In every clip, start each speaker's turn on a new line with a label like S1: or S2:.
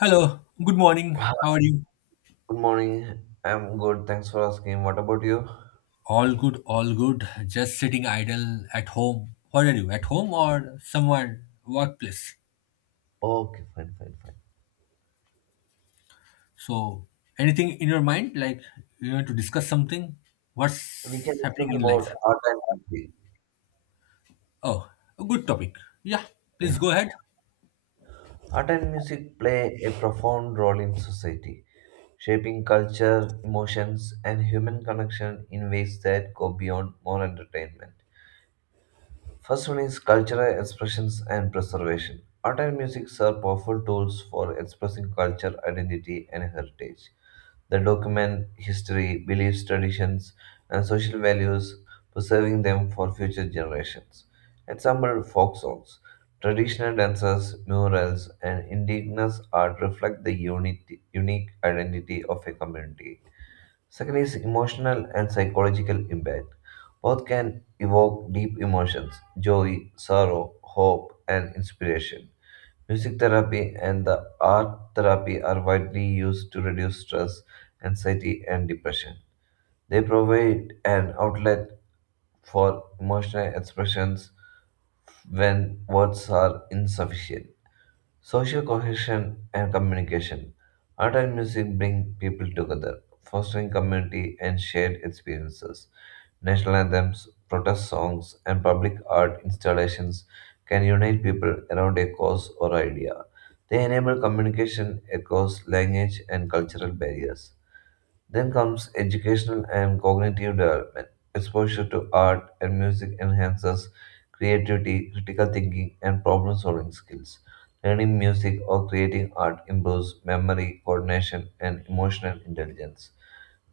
S1: Hello, good morning.
S2: Hi,
S1: How are you?
S2: good morning. I'm good. Thanks for asking. What about you?
S1: All good, all good. Just sitting idle at home. What are you, at home or somewhere, workplace?
S2: Okay, fine, fine, fine.
S1: So, anything in your mind? Like, you want to discuss something?
S2: We can
S1: What's happening
S2: discuss
S1: in life?
S2: about art and music.
S1: Oh, a good topic. Yeah,
S2: Yeah.
S1: please go ahead.
S2: Art and music play a profound role in society, shaping culture, emotions, and human connection in ways that go beyond more entertainment. First one is cultural expressions and preservation. Art and music are powerful tools for expressing culture, identity, and heritage. That document history, beliefs, traditions, and social values, preserving them for future generations. Example folk songs, traditional dances, murals, and indigenous art reflect the unity, unique identity of a community. Second is emotional and psychological impact. Both can evoke deep emotions, joy, sorrow, hope, and inspiration. Music therapy and the art therapy are widely used to reduce stress, anxiety, and depression. They provide an outlet for emotional expressions when words are insufficient. Social cohesion and communication. Art and music bring people together, fostering community and shared experiences. National anthems, protest songs, and public art installations can unite people around a cause or idea. They enable communication across language and cultural barriers. Then comes educational and cognitive development. Exposure to art and music enhances creativity, critical thinking, and problem solving skills. Learning music or creating art improves memory, coordination, and emotional intelligence.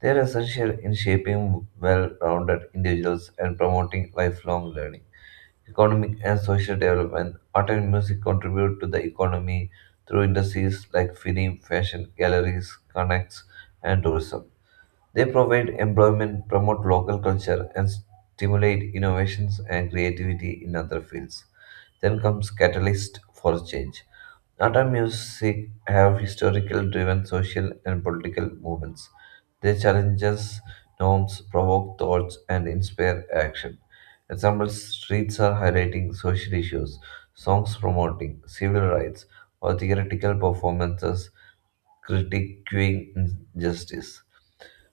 S2: They are essential in shaping well rounded individuals and promoting lifelong learning. Economic and social development. Art and music contribute to the economy through industries like film, fashion, galleries, connects, and tourism. They provide employment, promote local culture, and stimulate innovations and creativity in other fields. Then comes catalyst for change. Art and music have historical driven social and political movements. They challenges norms, provoke thoughts, and inspire action. Examples streets are highlighting social issues, songs promoting civil rights, or theoretical performances critiquing injustice.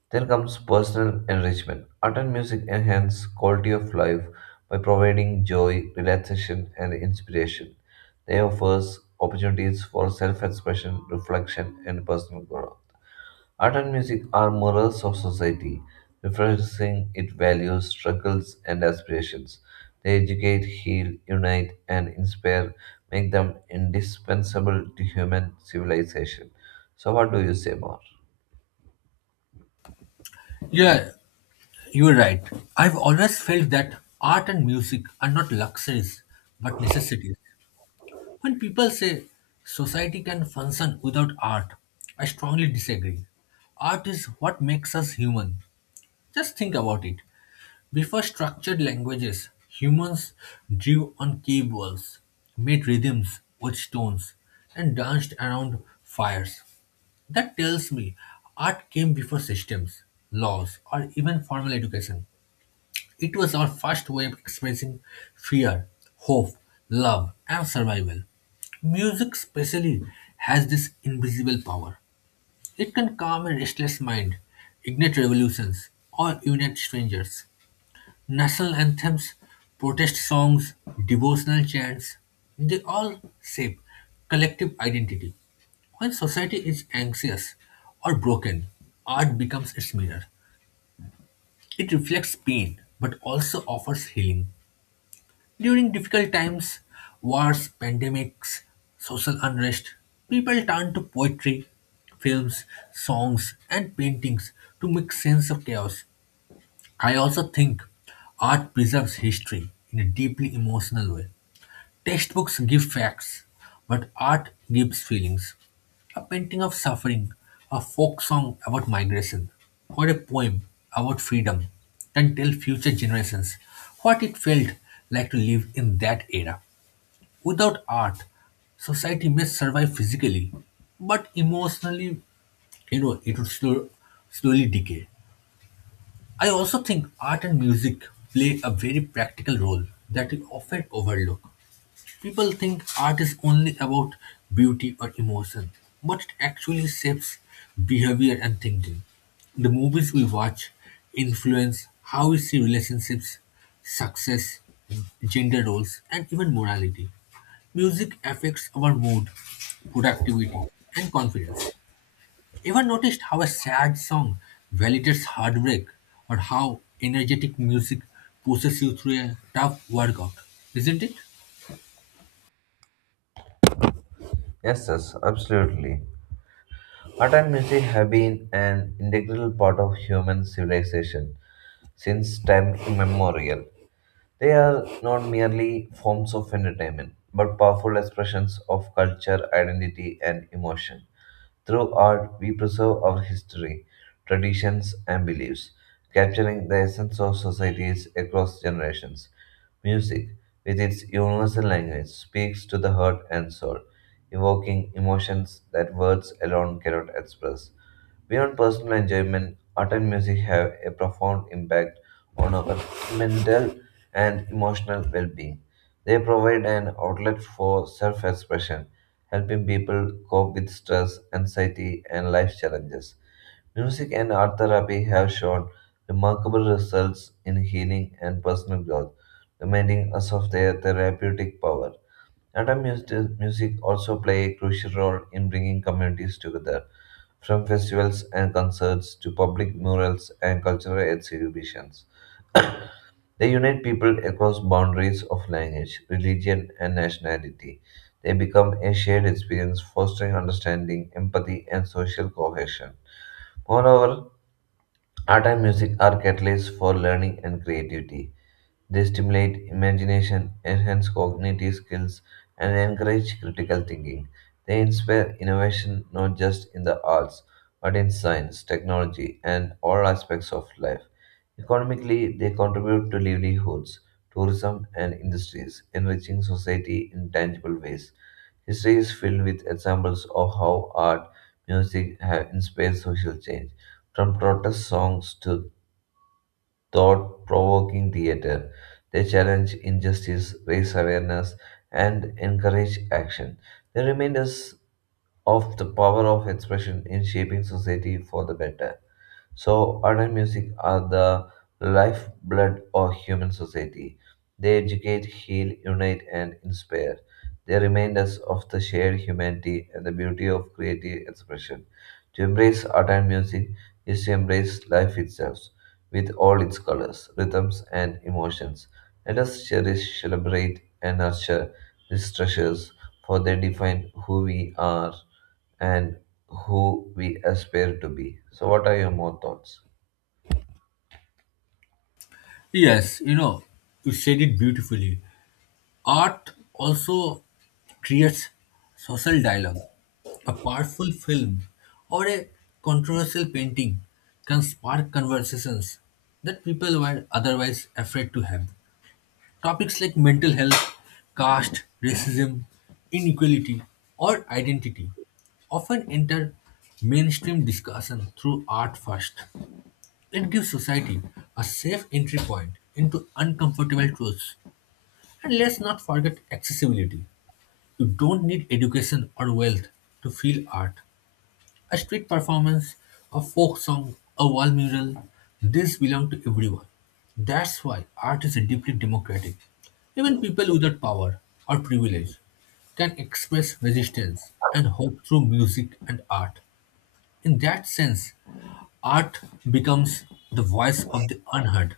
S2: Then comes personal enrichment. Art and music enhance quality of life by providing joy, relaxation, and inspiration. They offer opportunities for self-expression, reflection, and personal growth. Art and music are mirrors of society, reflecting its values, struggles, and aspirations. They educate, heal, unite, and inspire, make them indispensable to human civilization. So, what do you say more?
S1: Yeah, you're right. I've always felt that art and music are not luxuries, but necessities. When people say society can function without art, I strongly disagree. Art is what makes us human. Just think about it. Before structured languages, humans drew on cave walls, made rhythms with stones, and danced around fires. That tells me art came before systems, laws, or even formal education. It was our first way of expressing fear, hope, love, and survival. Music, especially, has this invisible power. It can calm a restless mind, ignite revolutions, or unite strangers. National anthems, protest songs, devotional chants, they all shape collective identity. When society is anxious or broken, art becomes its mirror. It reflects pain but also offers healing. During difficult times, wars, pandemics, social unrest, people turn to poetry, films, songs, and paintings to make sense of chaos. I also think art preserves history in a deeply emotional way. Textbooks give facts, but art gives feelings. A painting of suffering, a folk song about migration, or a poem about freedom can tell future generations what it felt like to live in that era. Without art, society may survive physically, but emotionally, it would slowly decay. I also think art and music play a very practical role that we often overlook. People think art is only about beauty or emotion, but it actually shapes behavior and thinking. The movies we watch influence how we see relationships, success, gender roles, and even morality. Music affects our mood, productivity, and confidence. Ever noticed how a sad song validates heartbreak or how energetic music pushes you through a tough workout? Isn't it?
S2: Yes, yes, absolutely. Art and music have been an integral part of human civilization since time immemorial. They are not merely forms of entertainment, but powerful expressions of culture, identity, and emotion. Through art, we preserve our history, traditions, and beliefs, capturing the essence of societies across generations. Music, with its universal language, speaks to the heart and soul, evoking emotions that words alone cannot express. Beyond personal enjoyment, art and music have a profound impact on our mental and emotional well being. They provide an outlet for self expression, helping people cope with stress, anxiety, and life challenges. Music and art therapy have shown remarkable results in healing and personal growth, reminding us of their therapeutic power. Modern music also play a crucial role in bringing communities together, from festivals and concerts to public murals and cultural exhibitions. They unite people across boundaries of language, religion, and nationality. They become a shared experience, fostering understanding, empathy, and social cohesion. Moreover, art and music are catalysts for learning and creativity. They stimulate imagination, enhance cognitive skills, and encourage critical thinking. They inspire innovation not just in the arts, but in science, technology, and all aspects of life. Economically, they contribute to livelihoods, tourism, and industries, enriching society in tangible ways. History is filled with examples of how art, music have inspired social change from protest songs to thought provoking theater. They challenge injustice, raise awareness, and encourage action. They remind us of the power of expression in shaping society for the better. So, art and music are the lifeblood of human society. They educate, heal, unite, and inspire. They remind us of the shared humanity and the beauty of creative expression. To embrace art and music is to embrace life itself with all its colors, rhythms, and emotions. Let us cherish, celebrate, and nurture these treasures, for they define who we are and who we aspire to be. So, what are your more thoughts?
S1: Yes, you said it beautifully. Art also creates social dialogue. A powerful film or a controversial painting can spark conversations that people were otherwise afraid to have. Topics like mental health, caste, racism, inequality, or identity often enter mainstream discussion through art first. It gives society a safe entry point into uncomfortable truths and let's not forget accessibility. You don't need education or wealth to feel art. A street performance, a folk song, a wall mural, this belong to everyone. That's why art is deeply democratic. Even people without power or privilege can express resistance and hope through music and art. In that sense, art becomes the voice of the unheard.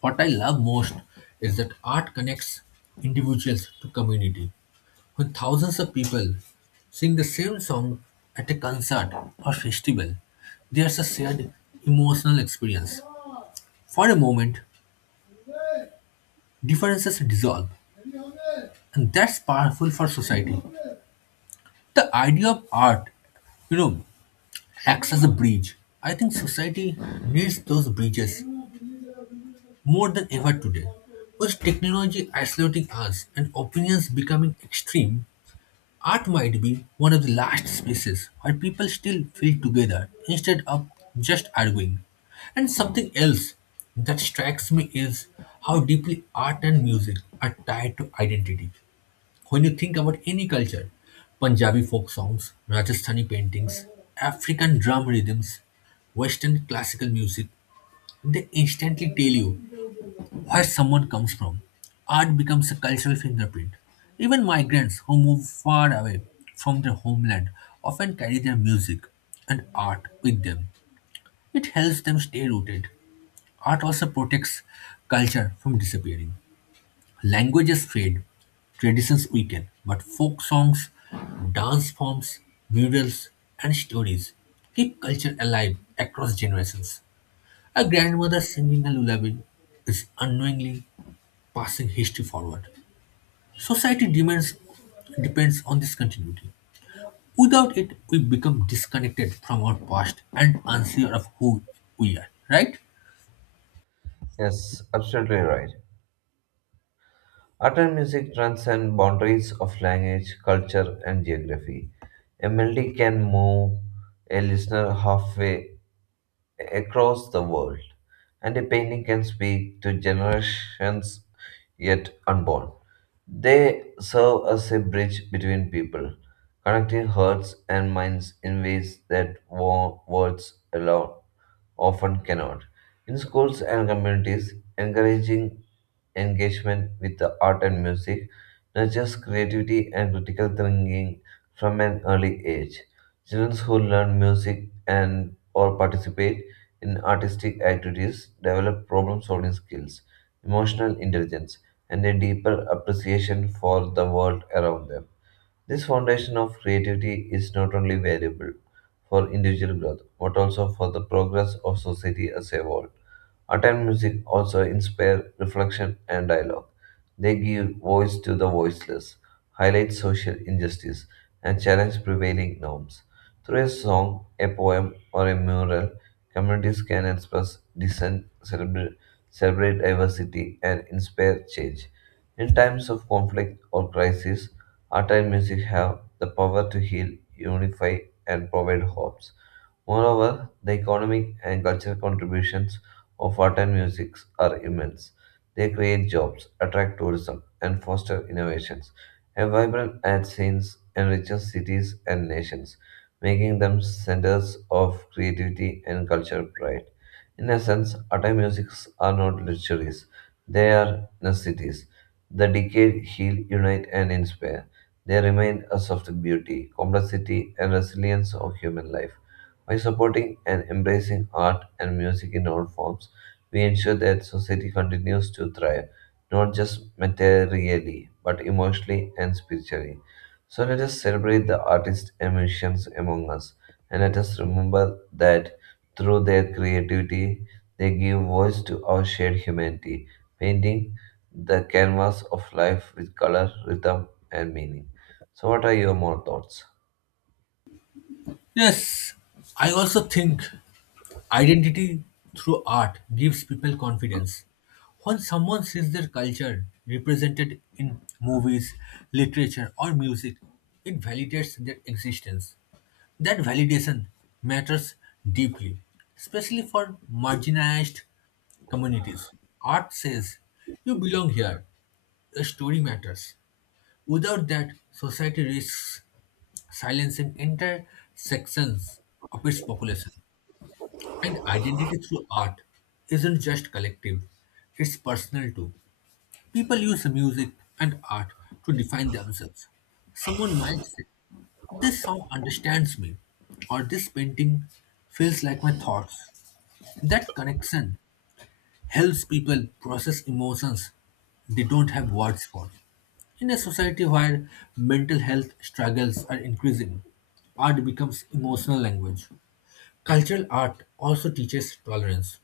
S1: What I love most is that art connects individuals to community. When thousands of people sing the same song at a concert or festival, there's a shared emotional experience. For a moment, differences dissolve, and that's powerful for society. The idea of art, you know, acts as a bridge. I think society needs those bridges more than ever today. With technology isolating us and opinions becoming extreme, art might be one of the last spaces where people still feel together instead of just arguing. And something else that strikes me is how deeply art and music are tied to identity. When you think about any culture, Punjabi folk songs, Rajasthani paintings, African drum rhythms, Western classical music, they instantly tell you where someone comes from. Art becomes a cultural fingerprint. Even migrants who move far away from their homeland often carry their music and art with them. It helps them stay rooted. Art also protects culture from disappearing. Languages fade, traditions weaken, but folk songs, dance forms, murals, and stories keep culture alive across generations. A grandmother singing a lullaby is unknowingly passing history forward. Society demands depends on this continuity. Without it, we become disconnected from our past and unsure of who we are, right?
S2: Yes, absolutely right. Art and music transcend boundaries of language, culture, and geography. A melody can move a listener halfway across the world, and a painting can speak to generations yet unborn. They serve as a bridge between people, connecting hearts and minds in ways that words alone often cannot. In schools and communities, encouraging engagement with the art and music nurtures creativity and critical thinking from an early age. Children who learn music and or participate in artistic activities develop problem-solving skills, emotional intelligence, and a deeper appreciation for the world around them. This foundation of creativity is not only valuable for individual growth, but also for the progress of society as a whole. Attend music also inspire reflection and dialogue. They give voice to the voiceless, highlight social injustice, and challenge prevailing norms. Through a song, a poem, or a mural, communities can express dissent, celebrate diversity, and inspire change. In times of conflict or crisis, art and music have the power to heal, unify, and provide hope. Moreover, the economic and cultural contributions of art and music are immense. They create jobs, attract tourism, and foster innovations. A vibrant art scene enriches cities and nations, making them centers of creativity and cultural pride. In essence, art and music are not luxuries, they are necessities. The decade heal, unite, and inspire. They remind us of the beauty, complexity, and resilience of human life. By supporting and embracing art and music in all forms, we ensure that society continues to thrive, not just materially, but emotionally and spiritually. So let us celebrate the artists and musicians among us, and let us remember that through their creativity, they give voice to our shared humanity, painting the canvas of life with color, rhythm, and meaning. So, what are your more thoughts?
S1: Yes, I also think identity through art gives people confidence. When someone sees their culture represented in movies, literature, or music, it validates their existence. That validation matters deeply, especially for marginalized communities. Art says, you belong here, your story matters. Without that, society risks silencing entire sections of its population. And identity through art isn't just collective, it's personal too. People use music and art to define themselves. Someone might say, this song understands me, or this painting feels like my thoughts. That connection helps people process emotions they don't have words for. In a society where mental health struggles are increasing, art becomes emotional language. Cultural art also teaches tolerance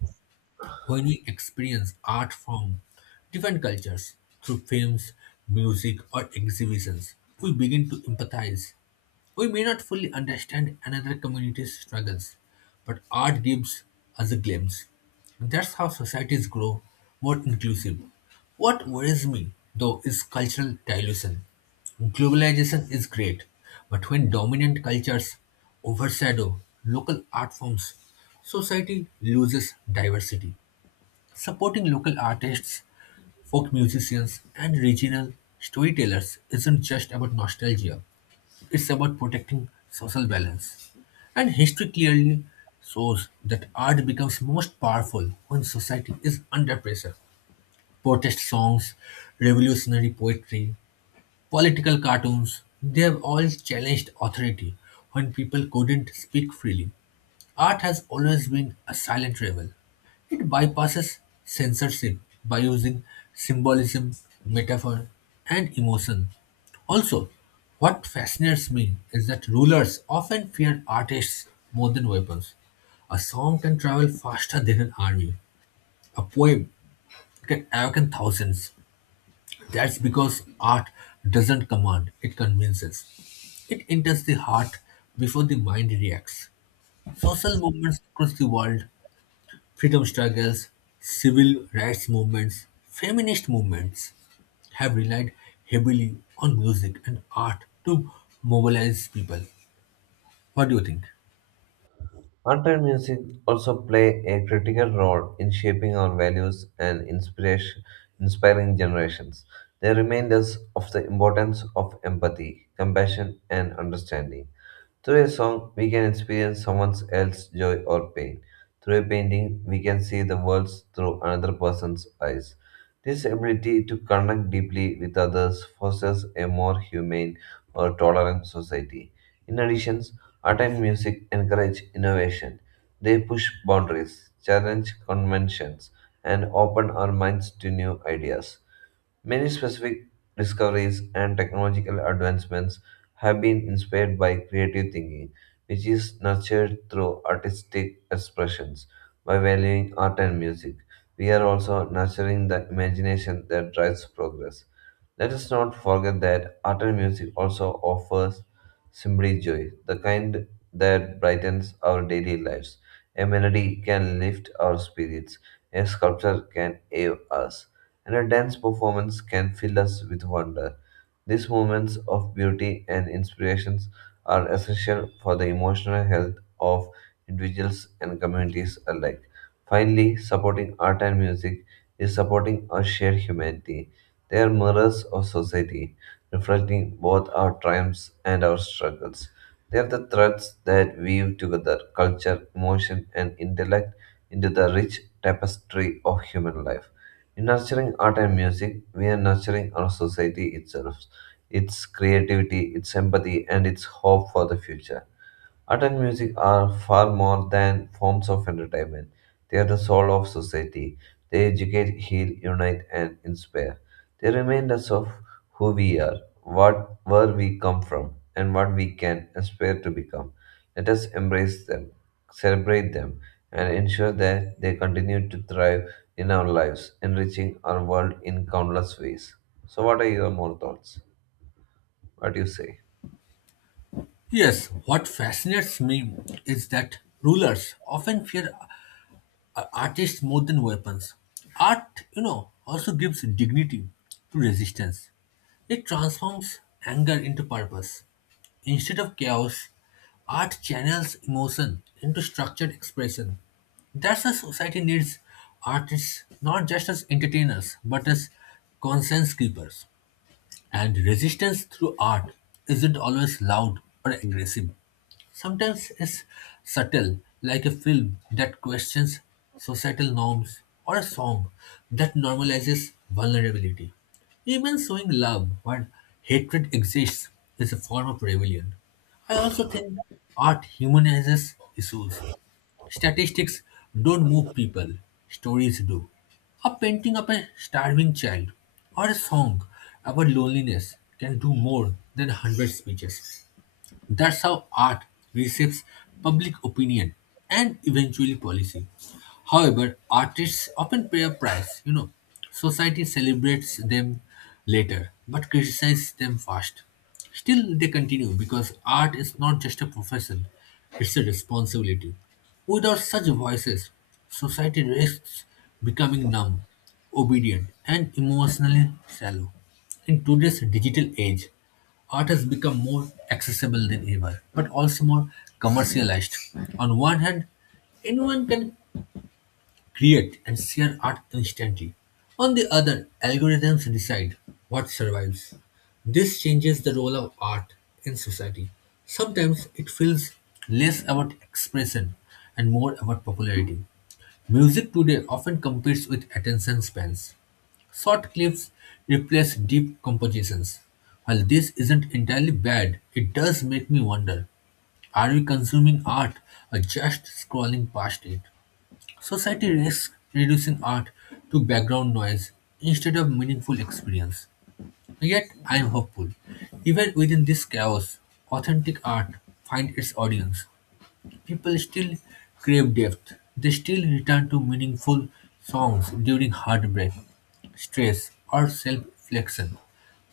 S1: when we experience art from different cultures through films, music, or exhibitions, we begin to empathize. We may not fully understand another community's struggles, but art gives us a glimpse. That's how societies grow more inclusive. What worries me, though, is cultural dilution. Globalization is great, but when dominant cultures overshadow local art forms, society loses diversity. Supporting local artists, folk musicians, and regional storytellers isn't just about nostalgia, it's about protecting social balance. And history clearly shows that art becomes most powerful when society is under pressure. Protest songs, revolutionary poetry, political cartoons, they have all challenged authority when people couldn't speak freely. Art has always been a silent rebel. It bypasses censorship by using symbolism, metaphor, and emotion. Also, what fascinates me is that rulers often fear artists more than weapons. A song can travel faster than an army. A poem can awaken thousands. That's because art doesn't command, it convinces. It enters the heart before the mind reacts. Social movements across the world, freedom struggles, civil rights movements, feminist movements have relied heavily on music and art to mobilize people. What do you think?
S2: Modern music also play a critical role in shaping our values and inspiration, inspiring generations. They remind us of the importance of empathy, compassion, and understanding. Through a song, we can experience someone else's joy or pain. Through a painting, we can see the world through another person's eyes. This ability to connect deeply with others fosters a more humane or tolerant society. In addition, art and music encourage innovation. They push boundaries, challenge conventions, and open our minds to new ideas. Many specific discoveries and technological advancements have been inspired by creative thinking, which is nurtured through artistic expressions. By valuing art and music, we are also nurturing the imagination that drives progress. Let us not forget that art and music also offers simply joy, the kind that brightens our daily lives. A melody can lift our spirits, a sculpture can awe us and a dance performance can fill us with wonder. These moments of beauty and inspirations are essential for the emotional health of individuals and communities alike. Finally, supporting art and music is supporting our shared humanity. They are mirrors of society, reflecting both our triumphs and our struggles. They are the threads that weave together culture, emotion, and intellect into the rich tapestry of human life. In nurturing art and music, we are nurturing our society itself, its creativity, its empathy, and its hope for the future. Art and music are far more than forms of entertainment. They are the soul of society. They educate, heal, unite, and inspire. They remind us of who we are, what where we come from, and what we can aspire to become. Let us embrace them, celebrate them, and ensure that they continue to thrive in our lives, enriching our world in countless ways. So, what are your more thoughts? What do you say?
S1: Yes, what fascinates me is that rulers often fear artists more than weapons. Art also gives dignity to resistance. It transforms anger into purpose. Instead of chaos, art channels emotion into structured expression. That's why society needs artists not just as entertainers but as conscience keepers. And resistance through art isn't always loud or aggressive. Sometimes it's subtle, like a film that questions societal norms or a song that normalizes vulnerability. Even showing love when hatred exists is a form of rebellion. I also think art humanizes issues. Statistics don't move people, stories do. A painting of a starving child or a song about loneliness can do more than 100 speeches. That's how art reshapes public opinion and eventually policy. However, artists often pay a price. Society celebrates them later but criticizes them first. Still, they continue because art is not just a profession, it's a responsibility. Without such voices, society risks becoming numb, obedient, and emotionally shallow. In today's digital age, art has become more accessible than ever, but also more commercialized. On one hand, anyone can create and share art instantly. On the other, algorithms decide what survives. This changes the role of art in society. Sometimes it feels less about expression and more about popularity. Music today often competes with attention spans. Short clips replace deep compositions. While this isn't entirely bad, it does make me wonder, are we consuming art or just scrolling past it? Society risks reducing art to background noise instead of meaningful experience. Yet, I am hopeful. Even within this chaos, authentic art finds its audience. People still crave depth. They still return to meaningful songs during heartbreak, stress, or self reflection.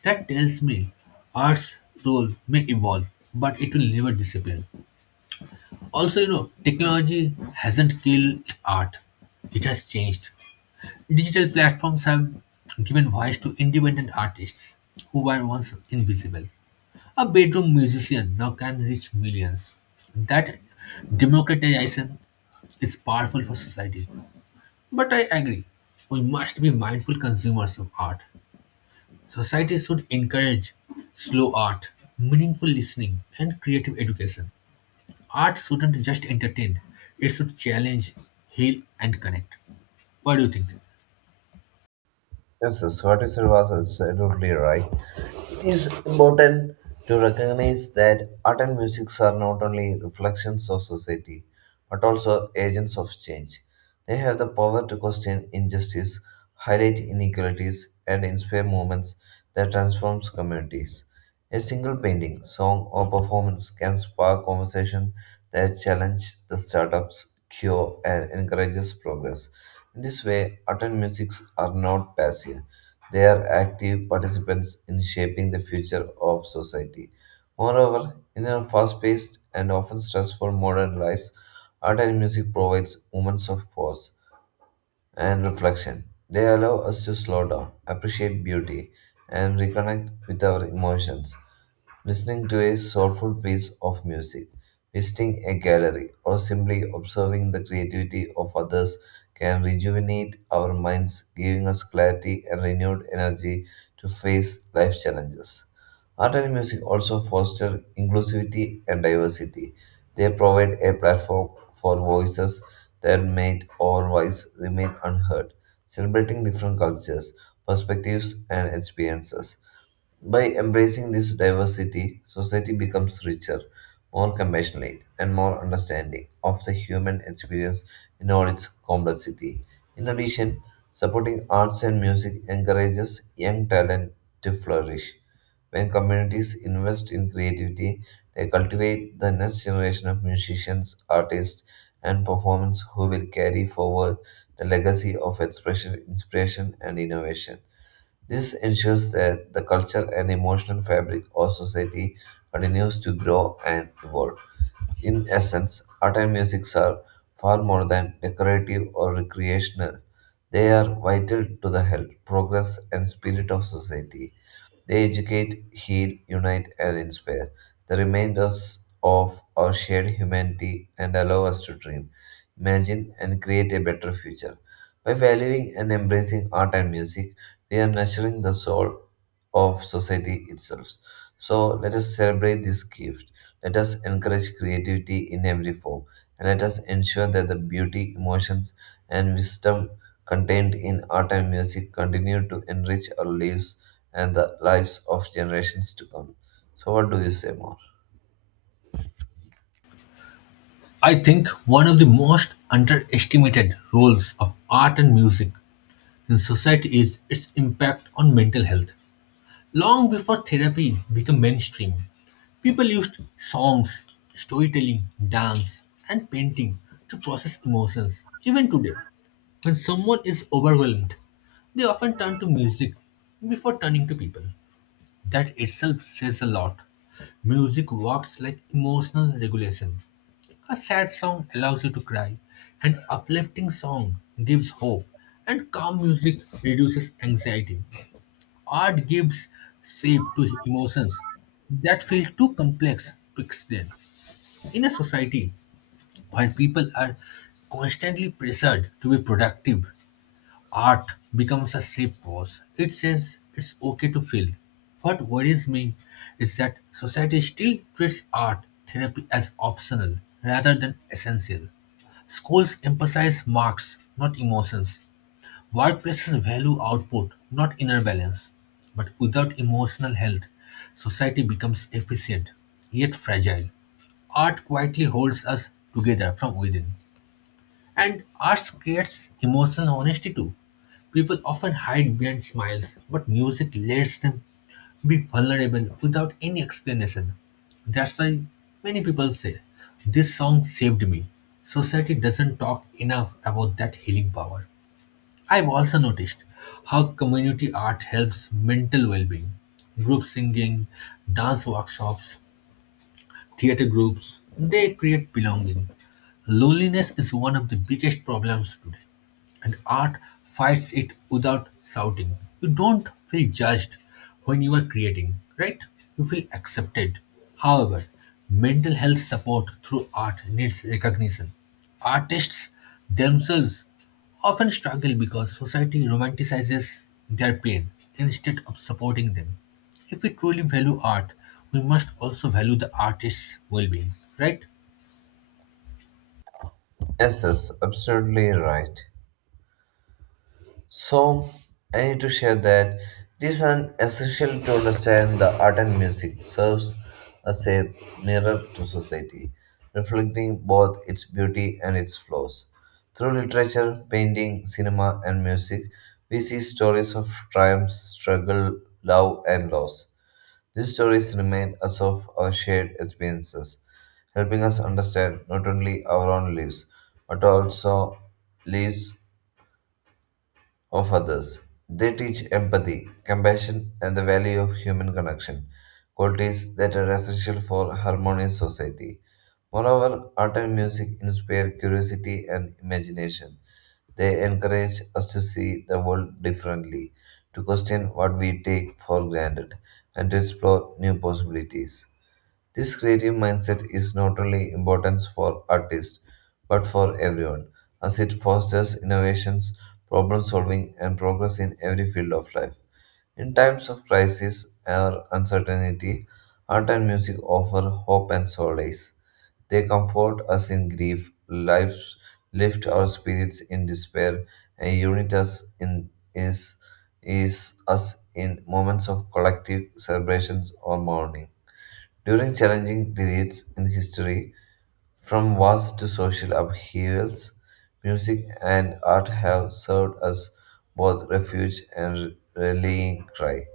S1: That tells me art's role may evolve, but it will never disappear. Also, technology hasn't killed art, it has changed. Digital platforms have given voice to independent artists who were once invisible. A bedroom musician now can reach millions. That democratization is powerful for society. But I agree, we must be mindful consumers of art. Society should encourage slow art, meaningful listening, and creative education. Art shouldn't just entertain, it should challenge, heal, and connect. What do you think?
S2: Yes, yes, what you said was absolutely right. It is important to recognize that art and music are not only reflections of society, but also agents of change. They have the power to question injustice, highlight inequalities, and inspire movements that transforms communities. A single painting, song, or performance can spark conversation that challenge the startups, cure, and encourages progress. In this way, art and music are not passive. They are active participants in shaping the future of society. Moreover, in our fast paced and often stressful modern lives, art and music provides moments of pause and reflection. They allow us to slow down, appreciate beauty, and reconnect with our emotions. Listening to a soulful piece of music, visiting a gallery, or simply observing the creativity of others can rejuvenate our minds, giving us clarity and renewed energy to face life's challenges. Art and music also foster inclusivity and diversity. They provide a platform for voices that might otherwise remain unheard, celebrating different cultures, perspectives, and experiences. By embracing this diversity, society becomes richer, more compassionate, and more understanding of the human experience in all its complexity. In addition, supporting arts and music encourages young talent to flourish. When communities invest in creativity, they cultivate the next generation of musicians, artists, and performers who will carry forward the legacy of expression, inspiration, and innovation. This ensures that the cultural and emotional fabric of society continues to grow and evolve. In essence, art and music are far more than decorative or recreational. They are vital to the health, progress, and spirit of society. They educate, heal, unite, and inspire. They remind us of our shared humanity and allow us to dream, imagine, and create a better future. By valuing and embracing art and music, we are nurturing the soul of society itself. So let us celebrate this gift. Let us encourage creativity in every form, and let us ensure that the beauty, emotions, and wisdom contained in art and music continue to enrich our lives and the lives of generations to come. So, what do you say more?
S1: I think one of the most underestimated roles of art and music in society is its impact on mental health. Long before therapy became mainstream, people used songs, storytelling, dance, and painting to process emotions. Even today, when someone is overwhelmed, they often turn to music before turning to people. That itself says a lot. Music works like emotional regulation. A sad song allows you to cry, an uplifting song gives hope, and calm music reduces anxiety. Art gives shape to emotions that feel too complex to explain. In a society where people are constantly pressured to be productive, art becomes a safe pause. It says it's okay to feel. What worries me is that society still treats art therapy as optional rather than essential. Schools emphasize marks, not emotions. Workplaces value output, not inner balance. But without emotional health, society becomes efficient, yet fragile. Art quietly holds us together from within. And arts creates emotional honesty too. People often hide behind smiles, but music lets them be vulnerable without any explanation. That's why many people say, this song saved me. Society doesn't talk enough about that healing power. I've also noticed how community art helps mental well being. Group singing, dance workshops, theater groups, they create belonging. Loneliness is one of the biggest problems today, and art fights it without shouting. You don't feel judged when you are creating, right? You feel accepted. However, mental health support through art needs recognition. Artists themselves often struggle because society romanticizes their pain instead of supporting them. If we truly value art, we must also value the artist's well being, right?
S2: Yes, yes, absolutely right. So, I need to share that it is an essential to understand the art and music serves as a mirror to society, reflecting both its beauty and its flaws. Through literature, painting, cinema, and music, we see stories of triumph, struggle, love, and loss. These stories remind us of our shared experiences, helping us understand not only our own lives, but also lives of others. They teach empathy, compassion, and the value of human connection, qualities that are essential for harmonious society. Moreover, art and music inspire curiosity and imagination. They encourage us to see the world differently, to question what we take for granted, and to explore new possibilities. This creative mindset is not only important for artists but for everyone, as it fosters innovations, problem solving, and progress in every field of life. In times of crisis or uncertainty, art and music offer hope and solace. They comfort us in grief, lives lift our spirits in despair, and unite us in is us in moments of collective celebrations or mourning. During challenging periods in history, from wars to social upheavals, music and art have served as both refuge and rallying cry,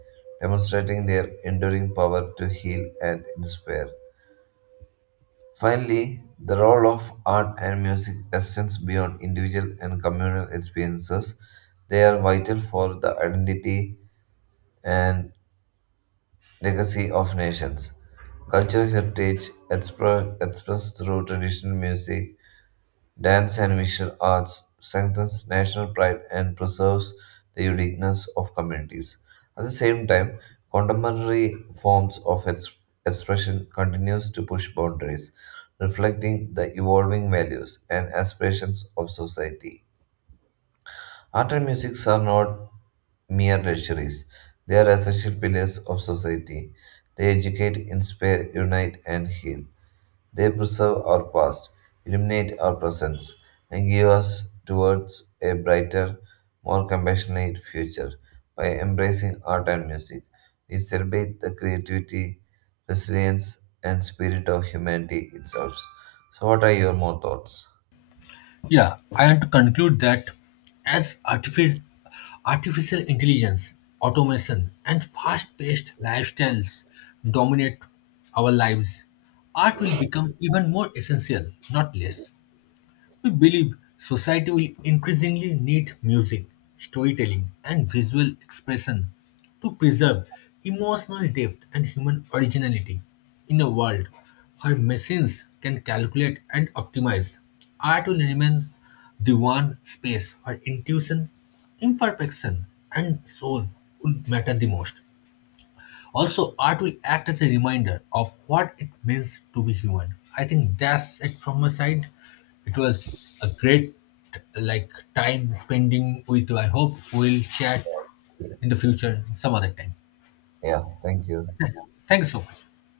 S2: demonstrating their enduring power to heal and inspire. Finally, the role of art and music extends beyond individual and communal experiences. They are vital for the identity and legacy of nations. Cultural heritage expressed through traditional music, dance, and visual arts strengthens national pride and preserves the uniqueness of communities. At the same time, contemporary forms of expression continues to push boundaries, reflecting the evolving values and aspirations of society. Art and music are not mere luxuries, they are essential pillars of society. They educate, inspire, unite, and heal. They preserve our past, illuminate our present, and give us towards a brighter, more compassionate future. By embracing art and music, we celebrate the creativity, resilience, and spirit of humanity itself. So, what are your more thoughts?
S1: Yeah, I want to conclude that as artificial intelligence, automation, and fast paced lifestyles dominate our lives, art will become even more essential, not less. We believe society will increasingly need music, storytelling, and visual expression to preserve emotional depth and human originality. In a world where machines can calculate and optimize, art will remain the one space where intuition, imperfection, and soul would matter the most. Also, art will act as a reminder of what it means to be human. I think that's it from my side. It was a great like time spending with you. I hope we'll chat in the future some other time.
S2: Yeah, thank you.
S1: Thank you so much.